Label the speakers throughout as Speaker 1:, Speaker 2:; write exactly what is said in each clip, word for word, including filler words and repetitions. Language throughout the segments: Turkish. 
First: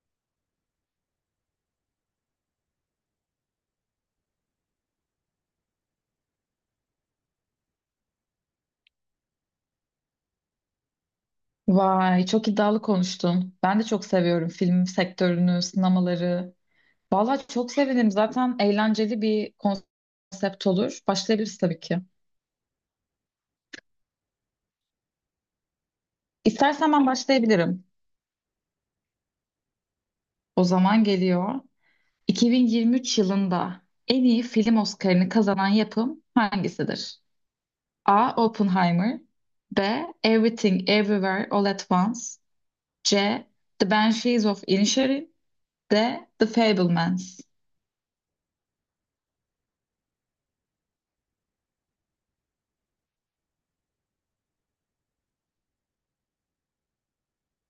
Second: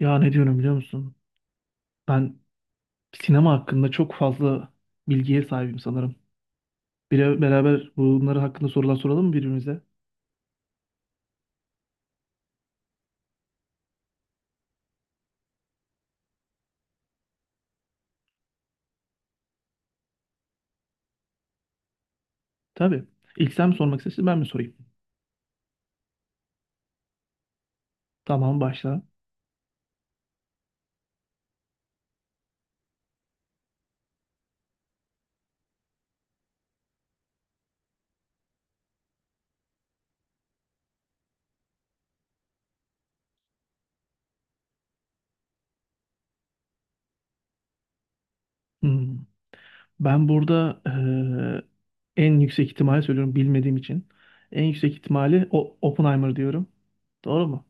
Speaker 1: Ya ne diyorum biliyor musun? Ben sinema hakkında çok fazla bilgiye sahibim sanırım. Bir beraber bunları hakkında sorular soralım mı birbirimize?
Speaker 2: Vay, çok iddialı konuştun. Ben de çok seviyorum film sektörünü, sinemaları. Vallahi çok sevinirim. Zaten eğlenceli bir konsept olur. Başlayabiliriz tabii ki.
Speaker 1: Tabii. İlk sen mi sormak istersin ben mi sorayım?
Speaker 2: İstersen ben başlayabilirim.
Speaker 1: Tamam başla.
Speaker 2: O zaman geliyor. iki bin yirmi üç yılında en iyi film Oscar'ını kazanan yapım hangisidir? A. Oppenheimer. B. Everything Everywhere All at Once. C. The Banshees of Inisherin. D. The Fabelmans.
Speaker 1: Hmm. Ben burada eee, en yüksek ihtimali söylüyorum bilmediğim için. En yüksek ihtimali o Oppenheimer diyorum. Doğru mu?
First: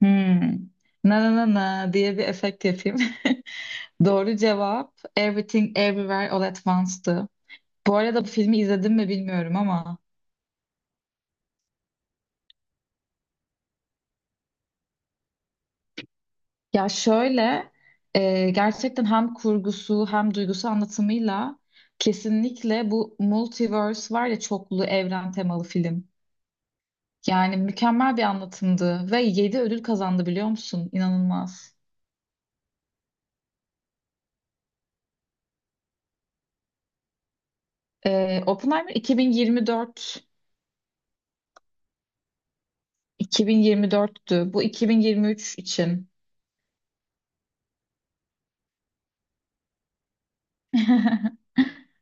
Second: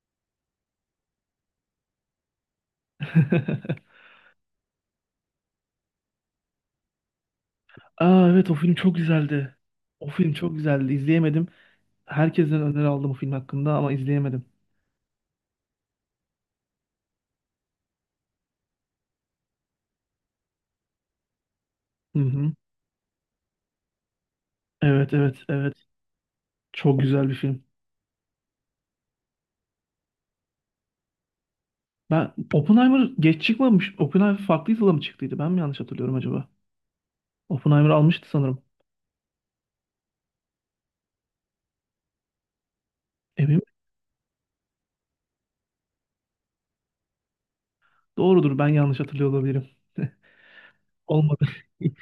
Speaker 2: Hmm. Na na na na diye bir efekt yapayım. Doğru cevap Everything Everywhere All at Once'tı. Bu arada
Speaker 1: Aa
Speaker 2: bu
Speaker 1: evet, o
Speaker 2: filmi
Speaker 1: film
Speaker 2: izledim
Speaker 1: çok
Speaker 2: mi
Speaker 1: güzeldi.
Speaker 2: bilmiyorum ama
Speaker 1: O film çok güzeldi. İzleyemedim. Herkesten öneri aldım o film hakkında ama izleyemedim.
Speaker 2: ya şöyle, e, gerçekten hem kurgusu hem duygusu anlatımıyla
Speaker 1: Hı hı.
Speaker 2: kesinlikle bu multiverse var ya, çoklu
Speaker 1: Evet,
Speaker 2: evren
Speaker 1: evet,
Speaker 2: temalı
Speaker 1: evet.
Speaker 2: film.
Speaker 1: Çok güzel bir
Speaker 2: Yani
Speaker 1: film.
Speaker 2: mükemmel bir anlatımdı ve yedi ödül kazandı biliyor musun? İnanılmaz.
Speaker 1: Ben Oppenheimer geç çıkmamış. Oppenheimer farklı yılda mı çıktıydı? Ben mi yanlış hatırlıyorum acaba? Oppenheimer almıştı
Speaker 2: E,
Speaker 1: sanırım.
Speaker 2: Oppenheimer 2024
Speaker 1: Emin mi?
Speaker 2: iki bin yirmi dörttü. Bu iki bin yirmi üç için.
Speaker 1: Doğrudur, ben yanlış hatırlıyor olabilirim. Olmadı.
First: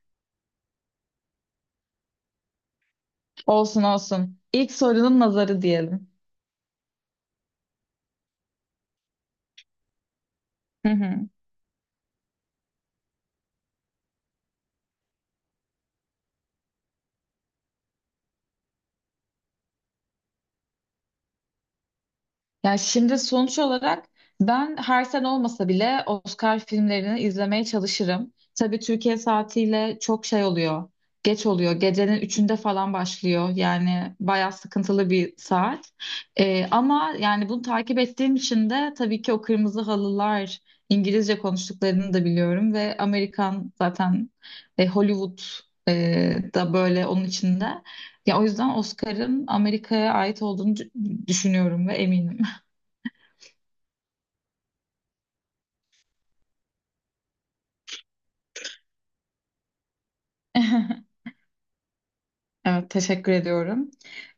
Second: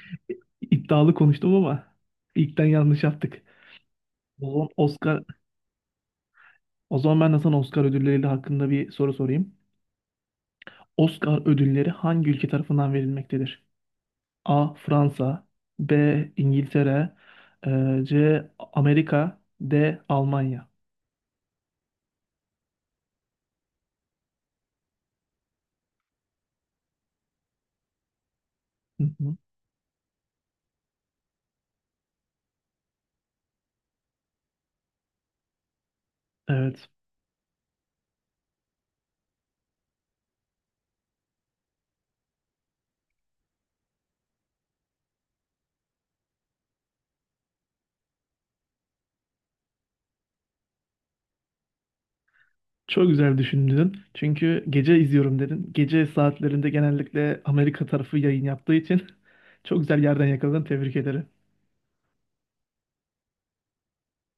Speaker 1: İddialı konuştum ama ilkten yanlış yaptık.
Speaker 2: Olsun olsun.
Speaker 1: O zaman
Speaker 2: İlk
Speaker 1: Oscar,
Speaker 2: sorunun nazarı diyelim.
Speaker 1: o zaman ben de sana Oscar ödülleri hakkında bir soru sorayım.
Speaker 2: Hı hı.
Speaker 1: Oscar ödülleri hangi ülke tarafından verilmektedir? A. Fransa, B. İngiltere, e, C. Amerika, D. Almanya.
Speaker 2: Ya şimdi sonuç olarak ben her sene olmasa bile Oscar filmlerini izlemeye çalışırım. Tabii
Speaker 1: Hı
Speaker 2: Türkiye
Speaker 1: hı.
Speaker 2: saatiyle çok şey oluyor. Geç oluyor. Gecenin üçünde falan başlıyor. Yani bayağı sıkıntılı bir saat. Ee,
Speaker 1: Evet.
Speaker 2: ama yani bunu takip ettiğim için de tabii ki o kırmızı halılar İngilizce konuştuklarını da biliyorum ve Amerikan zaten, e, Hollywood, e, da böyle onun içinde. Ya o yüzden Oscar'ın Amerika'ya ait olduğunu dü- düşünüyorum ve eminim.
Speaker 1: Çok güzel düşündün. Çünkü gece izliyorum dedin. Gece saatlerinde genellikle Amerika tarafı yayın yaptığı için çok güzel yerden yakaladın. Tebrik ederim.
Speaker 2: Evet, teşekkür ediyorum.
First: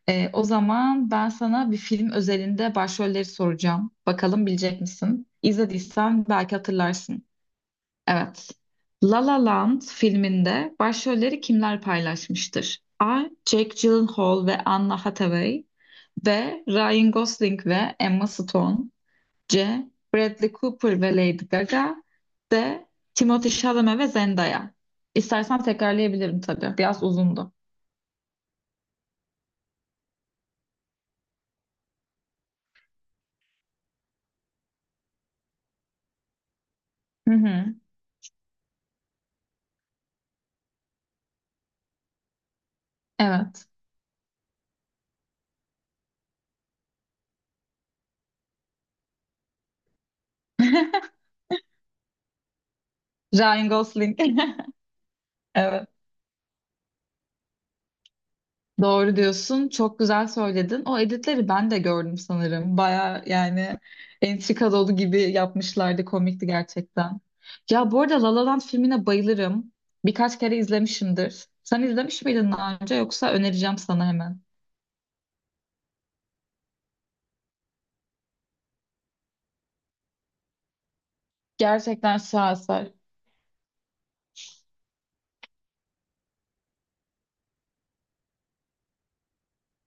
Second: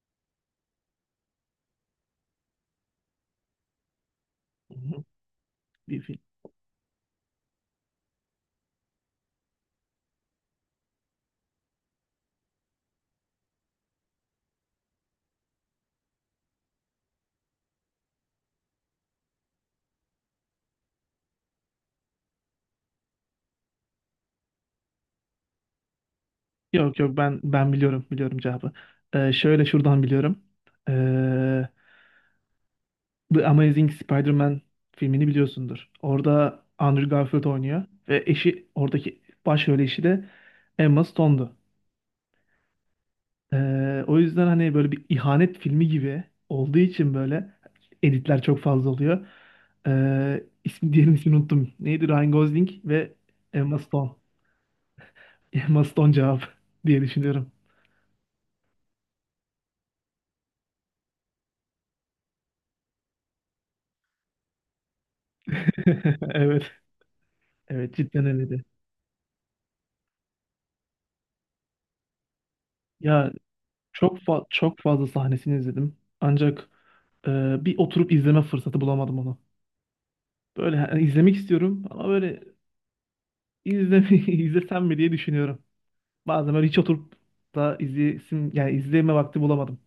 Speaker 2: Ee, o zaman ben sana bir film özelinde başrolleri soracağım. Bakalım
Speaker 1: Hı
Speaker 2: bilecek
Speaker 1: hı.
Speaker 2: misin?
Speaker 1: Bir film.
Speaker 2: İzlediysen belki hatırlarsın. Evet. La La Land filminde başrolleri kimler paylaşmıştır? A. Jake Gyllenhaal ve Anna Hathaway. B. Ryan Gosling ve Emma Stone. C. Bradley Cooper ve Lady Gaga. D. Timothée Chalamet ve Zendaya. İstersen tekrarlayabilirim tabii.
Speaker 1: Yok
Speaker 2: Biraz
Speaker 1: yok, ben
Speaker 2: uzundu.
Speaker 1: ben biliyorum biliyorum cevabı. Ee, şöyle şuradan biliyorum. Ee, The Amazing Spider-Man filmini biliyorsundur. Orada Andrew
Speaker 2: Hı
Speaker 1: Garfield
Speaker 2: hı.
Speaker 1: oynuyor ve eşi oradaki başrol eşi de Emma Stone'du.
Speaker 2: Evet.
Speaker 1: Ee, o yüzden hani böyle bir ihanet filmi gibi olduğu için böyle editler çok fazla oluyor. Ee, ismi diğerinin ismini unuttum. Neydi? Ryan Gosling ve
Speaker 2: Ryan
Speaker 1: Emma Stone.
Speaker 2: Gosling.
Speaker 1: Emma
Speaker 2: Evet.
Speaker 1: Stone cevap diye düşünüyorum.
Speaker 2: Doğru diyorsun. Çok güzel söyledin. O editleri ben de gördüm sanırım. Baya yani entrika dolu gibi yapmışlardı. Komikti
Speaker 1: Evet.
Speaker 2: gerçekten. Ya
Speaker 1: Evet,
Speaker 2: bu arada
Speaker 1: cidden
Speaker 2: La La Land
Speaker 1: öyleydi.
Speaker 2: filmine bayılırım. Birkaç kere izlemişimdir. Sen izlemiş miydin daha önce, yoksa
Speaker 1: Ya,
Speaker 2: önereceğim sana
Speaker 1: Çok
Speaker 2: hemen.
Speaker 1: fa- çok fazla sahnesini izledim. Ancak e, bir oturup izleme fırsatı bulamadım onu. Böyle yani izlemek istiyorum ama
Speaker 2: Gerçekten
Speaker 1: böyle
Speaker 2: şaheser.
Speaker 1: izleme izlesem mi diye düşünüyorum. Bazen böyle hiç oturup da izleyesim yani izleme vakti bulamadım.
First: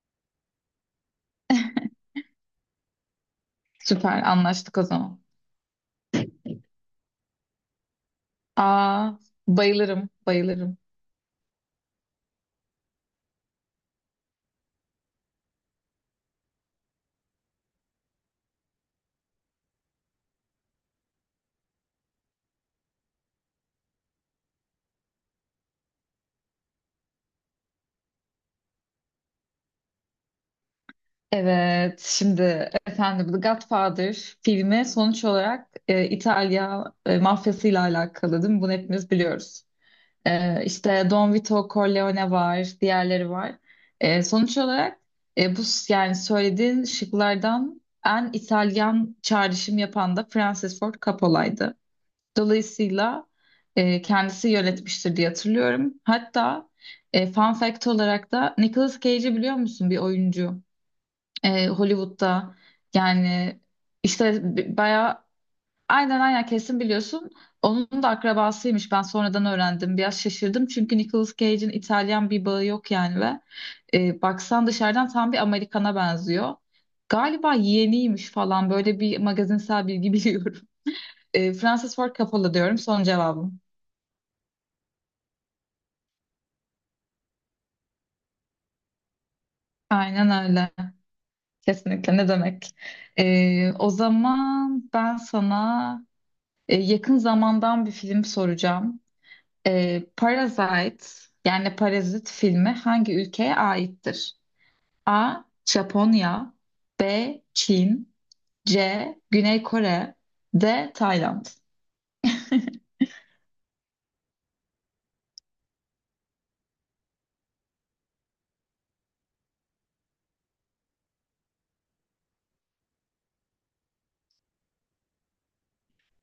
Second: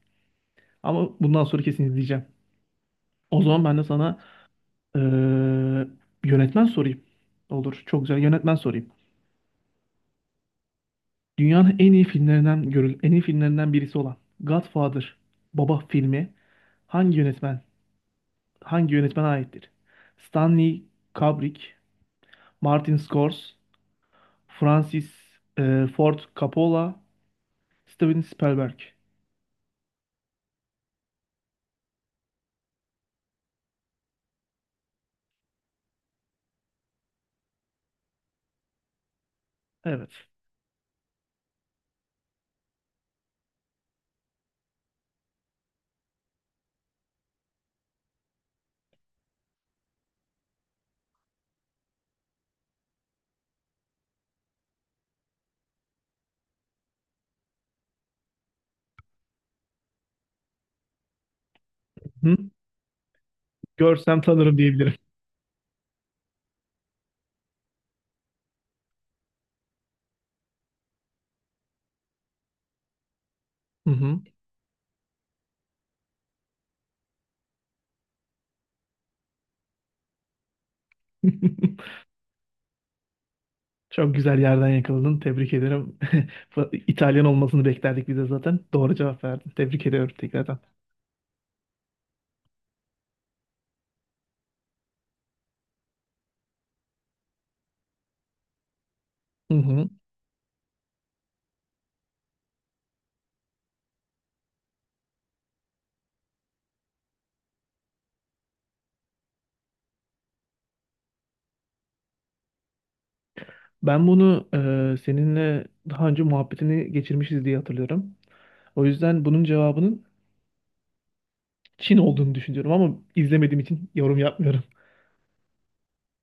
Speaker 1: Ama bundan sonra kesin izleyeceğim. O zaman ben de sana
Speaker 2: Süper, anlaştık o
Speaker 1: e,
Speaker 2: zaman.
Speaker 1: yönetmen sorayım. Olur. Çok güzel yönetmen sorayım.
Speaker 2: Aa, bayılırım bayılırım.
Speaker 1: Dünyanın en iyi filmlerinden görül en iyi filmlerinden birisi olan Godfather Baba filmi hangi yönetmen hangi yönetmene aittir? Stanley Kubrick, Martin Scorsese, Francis e, Ford Coppola, Steven Spielberg.
Speaker 2: Evet, şimdi efendim The Godfather filmi sonuç olarak, e, İtalya, e, mafyasıyla alakalı değil mi? Bunu hepimiz biliyoruz.
Speaker 1: Evet.
Speaker 2: E, işte Don Vito Corleone var, diğerleri var. E, sonuç olarak, e, bu s- yani söylediğin şıklardan en İtalyan çağrışım yapan da Francis Ford Coppola'ydı. Dolayısıyla e, kendisi yönetmiştir diye hatırlıyorum. Hatta e, fun fact olarak da Nicolas Cage'i biliyor musun, bir oyuncu? e,
Speaker 1: Hı?
Speaker 2: Hollywood'da yani
Speaker 1: Görsem
Speaker 2: işte
Speaker 1: tanırım
Speaker 2: b-
Speaker 1: diyebilirim.
Speaker 2: bayağı, aynen aynen, kesin biliyorsun. Onun da akrabasıymış. Ben sonradan öğrendim. Biraz şaşırdım çünkü Nicolas Cage'in İtalyan bir bağı yok yani, ve
Speaker 1: Hı hı.
Speaker 2: e, baksan dışarıdan tam bir Amerikan'a benziyor. Galiba yeğeniymiş falan, böyle bir magazinsel bilgi biliyorum. E, Francis Ford Coppola diyorum son cevabım.
Speaker 1: Çok güzel yerden yakaladın. Tebrik ederim. İtalyan olmasını beklerdik biz de zaten. Doğru cevap verdin. Tebrik ediyorum
Speaker 2: Aynen
Speaker 1: tekrardan.
Speaker 2: öyle. Kesinlikle, ne demek. E, o zaman ben sana e, yakın zamandan bir film soracağım.
Speaker 1: Hı hı.
Speaker 2: Ee, Parasite yani Parazit filmi hangi ülkeye aittir? A. Japonya. B. Çin. C. Güney Kore. D. Tayland.
Speaker 1: Ben bunu e, seninle daha önce muhabbetini geçirmişiz diye hatırlıyorum. O yüzden bunun cevabının Çin olduğunu düşünüyorum ama izlemediğim için yorum yapmıyorum.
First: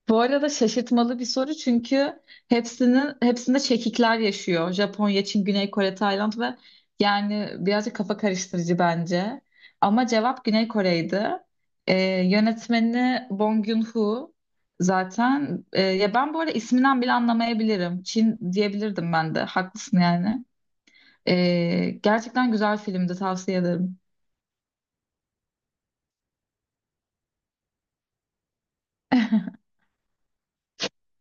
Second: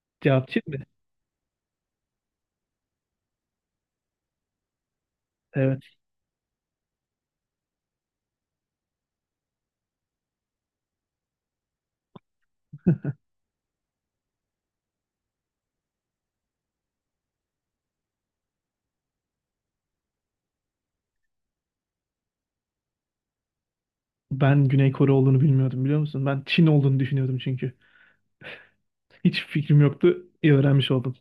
Speaker 2: Bu arada
Speaker 1: Cevapçı mı?
Speaker 2: şaşırtmalı bir soru çünkü hepsinin hepsinde çekikler yaşıyor. Japonya, Çin, Güney
Speaker 1: Evet.
Speaker 2: Kore, Tayland ve yani birazcık kafa karıştırıcı bence. Ama cevap Güney Kore'ydi. Ee, yönetmeni Bong Joon-ho zaten. Ee, ya ben bu arada isminden bile anlamayabilirim. Çin diyebilirdim ben de. Haklısın yani. Ee, gerçekten güzel filmdi, tavsiye ederim.
Speaker 1: Ben Güney Kore olduğunu bilmiyordum biliyor musun? Ben Çin olduğunu düşünüyordum çünkü. Hiç fikrim yoktu. İyi öğrenmiş oldum.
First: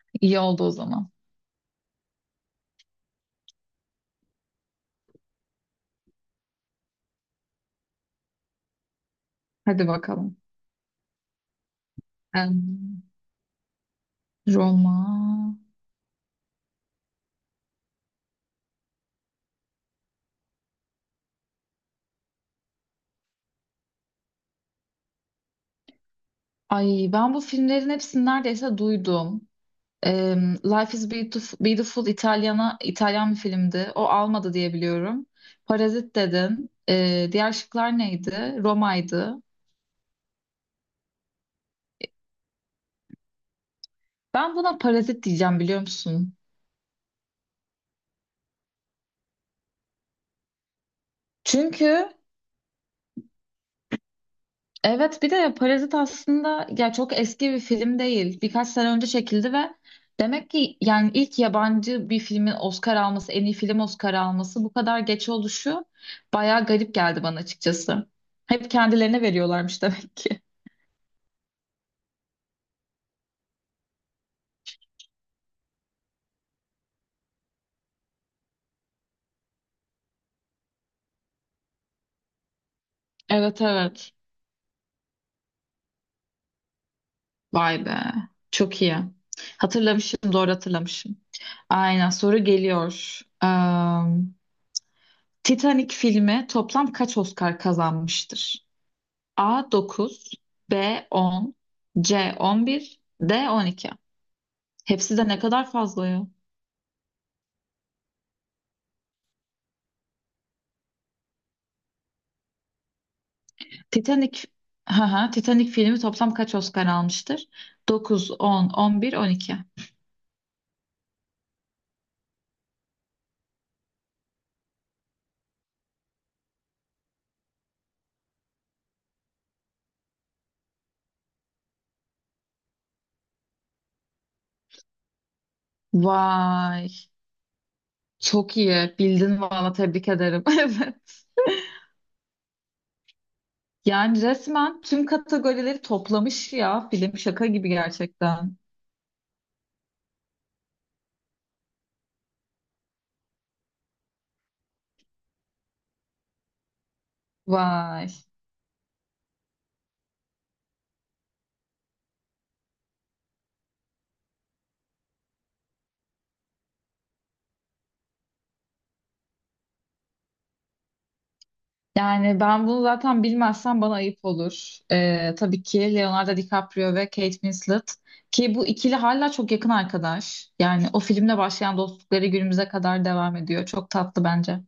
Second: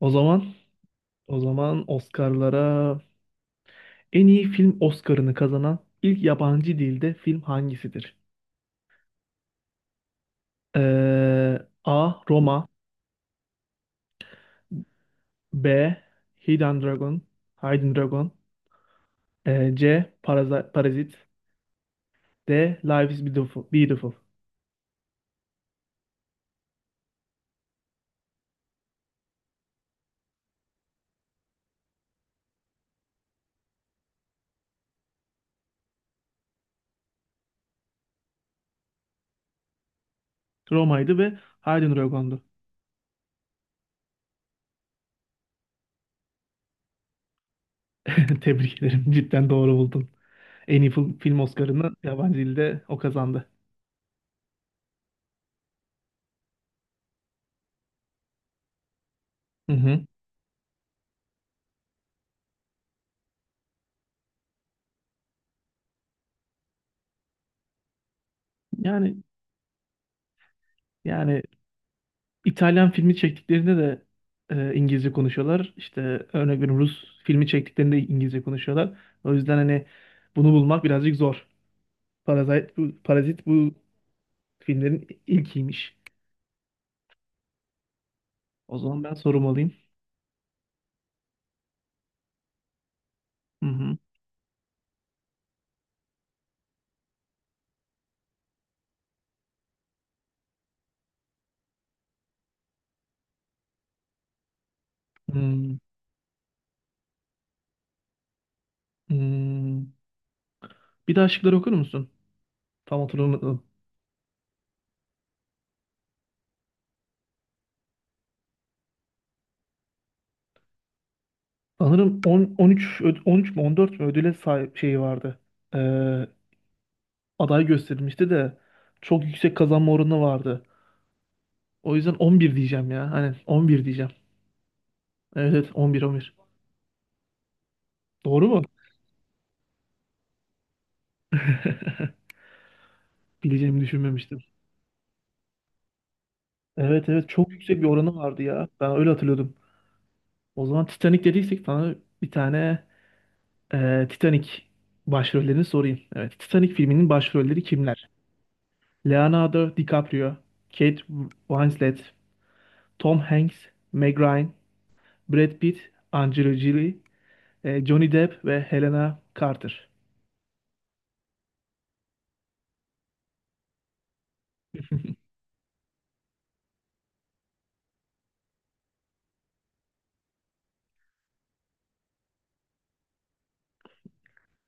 Speaker 1: O
Speaker 2: İyi
Speaker 1: zaman,
Speaker 2: oldu o zaman.
Speaker 1: o zaman Oscar'lara en iyi film Oscar'ını kazanan ilk yabancı dilde film hangisidir?
Speaker 2: Hadi bakalım.
Speaker 1: Ee, A. Roma,
Speaker 2: Em, Roma.
Speaker 1: B. Hidden Dragon Hidden Dragon, ee, C. Paraza- Parazit, de Life is Beautiful. Beautiful.
Speaker 2: Ay, ben bu filmlerin hepsini neredeyse duydum. Em, Life is Beautiful, Beautiful İtalyana, İtalyan bir filmdi. O almadı diye biliyorum. Parazit dedin. Ee, diğer şıklar neydi? Roma'ydı.
Speaker 1: Roma'ydı ve Haydn Rogon'du.
Speaker 2: Ben buna Parazit diyeceğim, biliyor musun?
Speaker 1: Tebrik ederim. Cidden doğru buldun. En iyi film film Oscar'ını
Speaker 2: Çünkü
Speaker 1: yabancı dilde o kazandı.
Speaker 2: evet, bir de Parazit aslında ya çok eski bir film değil. Birkaç sene önce çekildi ve
Speaker 1: Hı hı.
Speaker 2: demek ki yani ilk yabancı bir filmin Oscar alması, en iyi film Oscar alması bu kadar geç oluşu bayağı garip geldi bana açıkçası. Hep
Speaker 1: Yani
Speaker 2: kendilerine veriyorlarmış demek ki.
Speaker 1: yani İtalyan filmi çektiklerinde de e, İngilizce konuşuyorlar. İşte örnek veriyorum, Rus filmi çektiklerinde İngilizce konuşuyorlar. O yüzden hani bunu bulmak birazcık zor. Parazit bu, Parazit
Speaker 2: Evet,
Speaker 1: bu
Speaker 2: evet.
Speaker 1: filmlerin ilkiymiş.
Speaker 2: Vay be.
Speaker 1: O
Speaker 2: Çok iyi.
Speaker 1: zaman ben sorum alayım.
Speaker 2: Hatırlamışım, doğru hatırlamışım. Aynen, soru geliyor. Eee,
Speaker 1: Hı hı.
Speaker 2: Titanic filmi toplam kaç Oscar kazanmıştır? A. dokuz, B. on, C. on bir, D on iki. Hepsi de ne kadar
Speaker 1: Hmm,
Speaker 2: fazla ya.
Speaker 1: hmm. Bir daha şıkları okur musun? Tam hatırlamadım.
Speaker 2: Titanic, ha, Titanic filmi toplam kaç Oscar almıştır? Dokuz, on, on bir, on iki.
Speaker 1: Sanırım on, on üç, öd- on üç mü on dört mü ödüle sahip şeyi vardı. Ee, aday gösterilmişti de çok yüksek kazanma oranı vardı. O yüzden on bir diyeceğim ya. Hani on bir diyeceğim. Evet evet, on bir on bir.
Speaker 2: Vay,
Speaker 1: Doğru
Speaker 2: çok
Speaker 1: mu?
Speaker 2: iyi. Bildin valla, tebrik ederim. Evet.
Speaker 1: Bileceğimi
Speaker 2: Yani
Speaker 1: düşünmemiştim.
Speaker 2: resmen tüm kategorileri toplamış ya,
Speaker 1: Evet
Speaker 2: film
Speaker 1: evet,
Speaker 2: şaka
Speaker 1: çok
Speaker 2: gibi
Speaker 1: yüksek bir oranı vardı
Speaker 2: gerçekten.
Speaker 1: ya. Ben öyle hatırlıyordum. O zaman Titanic dediysek sana bir tane e, Titanic başrollerini sorayım. Evet, Titanic filminin başrolleri kimler?
Speaker 2: Vay.
Speaker 1: Leonardo DiCaprio, Kate Winslet, Tom Hanks, Meg Ryan, Brad Pitt, Angelina Jolie, e, Johnny Depp ve Helena Carter.
Speaker 2: Yani ben bunu zaten bilmezsem bana ayıp olur. Ee, tabii ki Leonardo DiCaprio ve Kate Winslet, ki bu ikili hala çok yakın arkadaş. Yani o filmle başlayan dostlukları günümüze kadar devam ediyor. Çok tatlı bence.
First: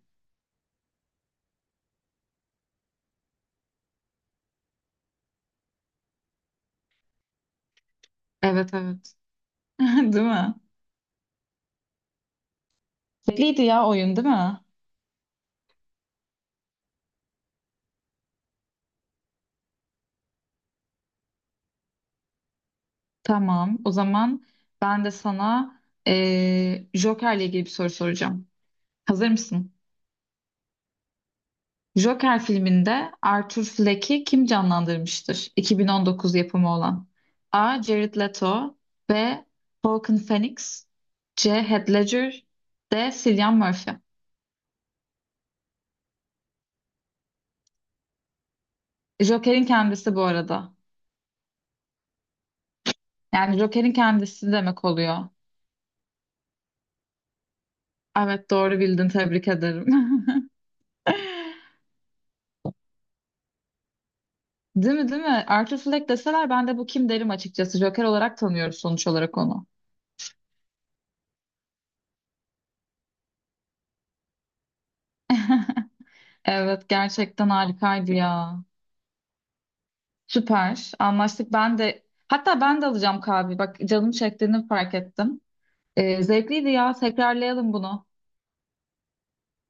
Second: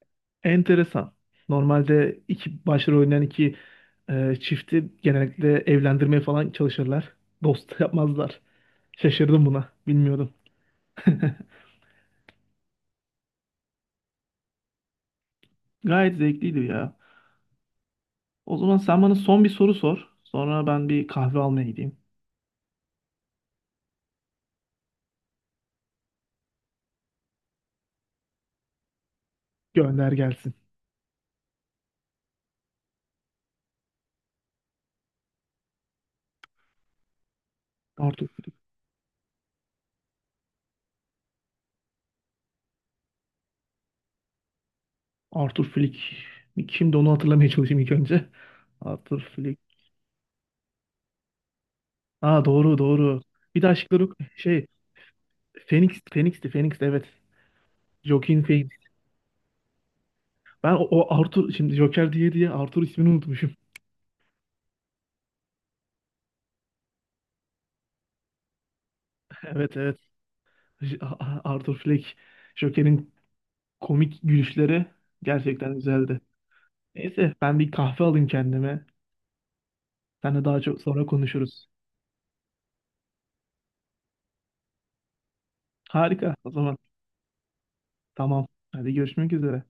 Speaker 1: Enteresan. Normalde iki başrol oynayan iki e, çifti genellikle evlendirmeye falan çalışırlar. Dost yapmazlar.
Speaker 2: Evet, evet.
Speaker 1: Şaşırdım buna.
Speaker 2: Değil
Speaker 1: Bilmiyordum.
Speaker 2: mi? Belliydi ya oyun, değil mi?
Speaker 1: Gayet zevkliydi ya. O zaman sen bana son bir soru sor. Sonra ben bir kahve almaya gideyim.
Speaker 2: Tamam. O zaman ben de sana eee Joker'le ilgili bir soru soracağım. Hazır mısın?
Speaker 1: Gönder gelsin.
Speaker 2: Joker filminde Arthur Fleck'i kim canlandırmıştır? iki bin on dokuz yapımı olan. A. Jared
Speaker 1: Arthur Flick.
Speaker 2: Leto. B. Joaquin Phoenix. C. Heath Ledger. D. Cillian Murphy.
Speaker 1: Arthur Flick. Kimdi onu hatırlamaya çalışayım ilk önce. Arthur Flick.
Speaker 2: Joker'in kendisi bu arada.
Speaker 1: Aa doğru doğru.
Speaker 2: Yani
Speaker 1: Bir de
Speaker 2: Joker'in
Speaker 1: aşkları
Speaker 2: kendisi
Speaker 1: şey
Speaker 2: demek oluyor.
Speaker 1: Phoenix Phoenix'ti Phoenix evet. Joaquin
Speaker 2: Evet,
Speaker 1: Phoenix.
Speaker 2: doğru bildin, tebrik ederim.
Speaker 1: Ben o, o Arthur şimdi Joker diye diye Arthur ismini unutmuşum.
Speaker 2: Değil mi, değil mi? Arthur Fleck deseler ben de bu kim derim açıkçası. Joker olarak tanıyoruz sonuç olarak onu.
Speaker 1: Evet evet. J- A- Arthur Fleck. Joker'in komik gülüşleri gerçekten güzeldi.
Speaker 2: Evet,
Speaker 1: Neyse
Speaker 2: gerçekten
Speaker 1: ben bir kahve
Speaker 2: harikaydı
Speaker 1: alayım
Speaker 2: ya.
Speaker 1: kendime. Seninle daha çok
Speaker 2: Süper.
Speaker 1: sonra
Speaker 2: Anlaştık.
Speaker 1: konuşuruz.
Speaker 2: Ben de, hatta ben de alacağım kahve. Bak, canım çektiğini fark ettim. Ee,
Speaker 1: Harika o
Speaker 2: zevkliydi
Speaker 1: zaman.
Speaker 2: ya. Tekrarlayalım bunu.
Speaker 1: Tamam. Hadi görüşmek üzere.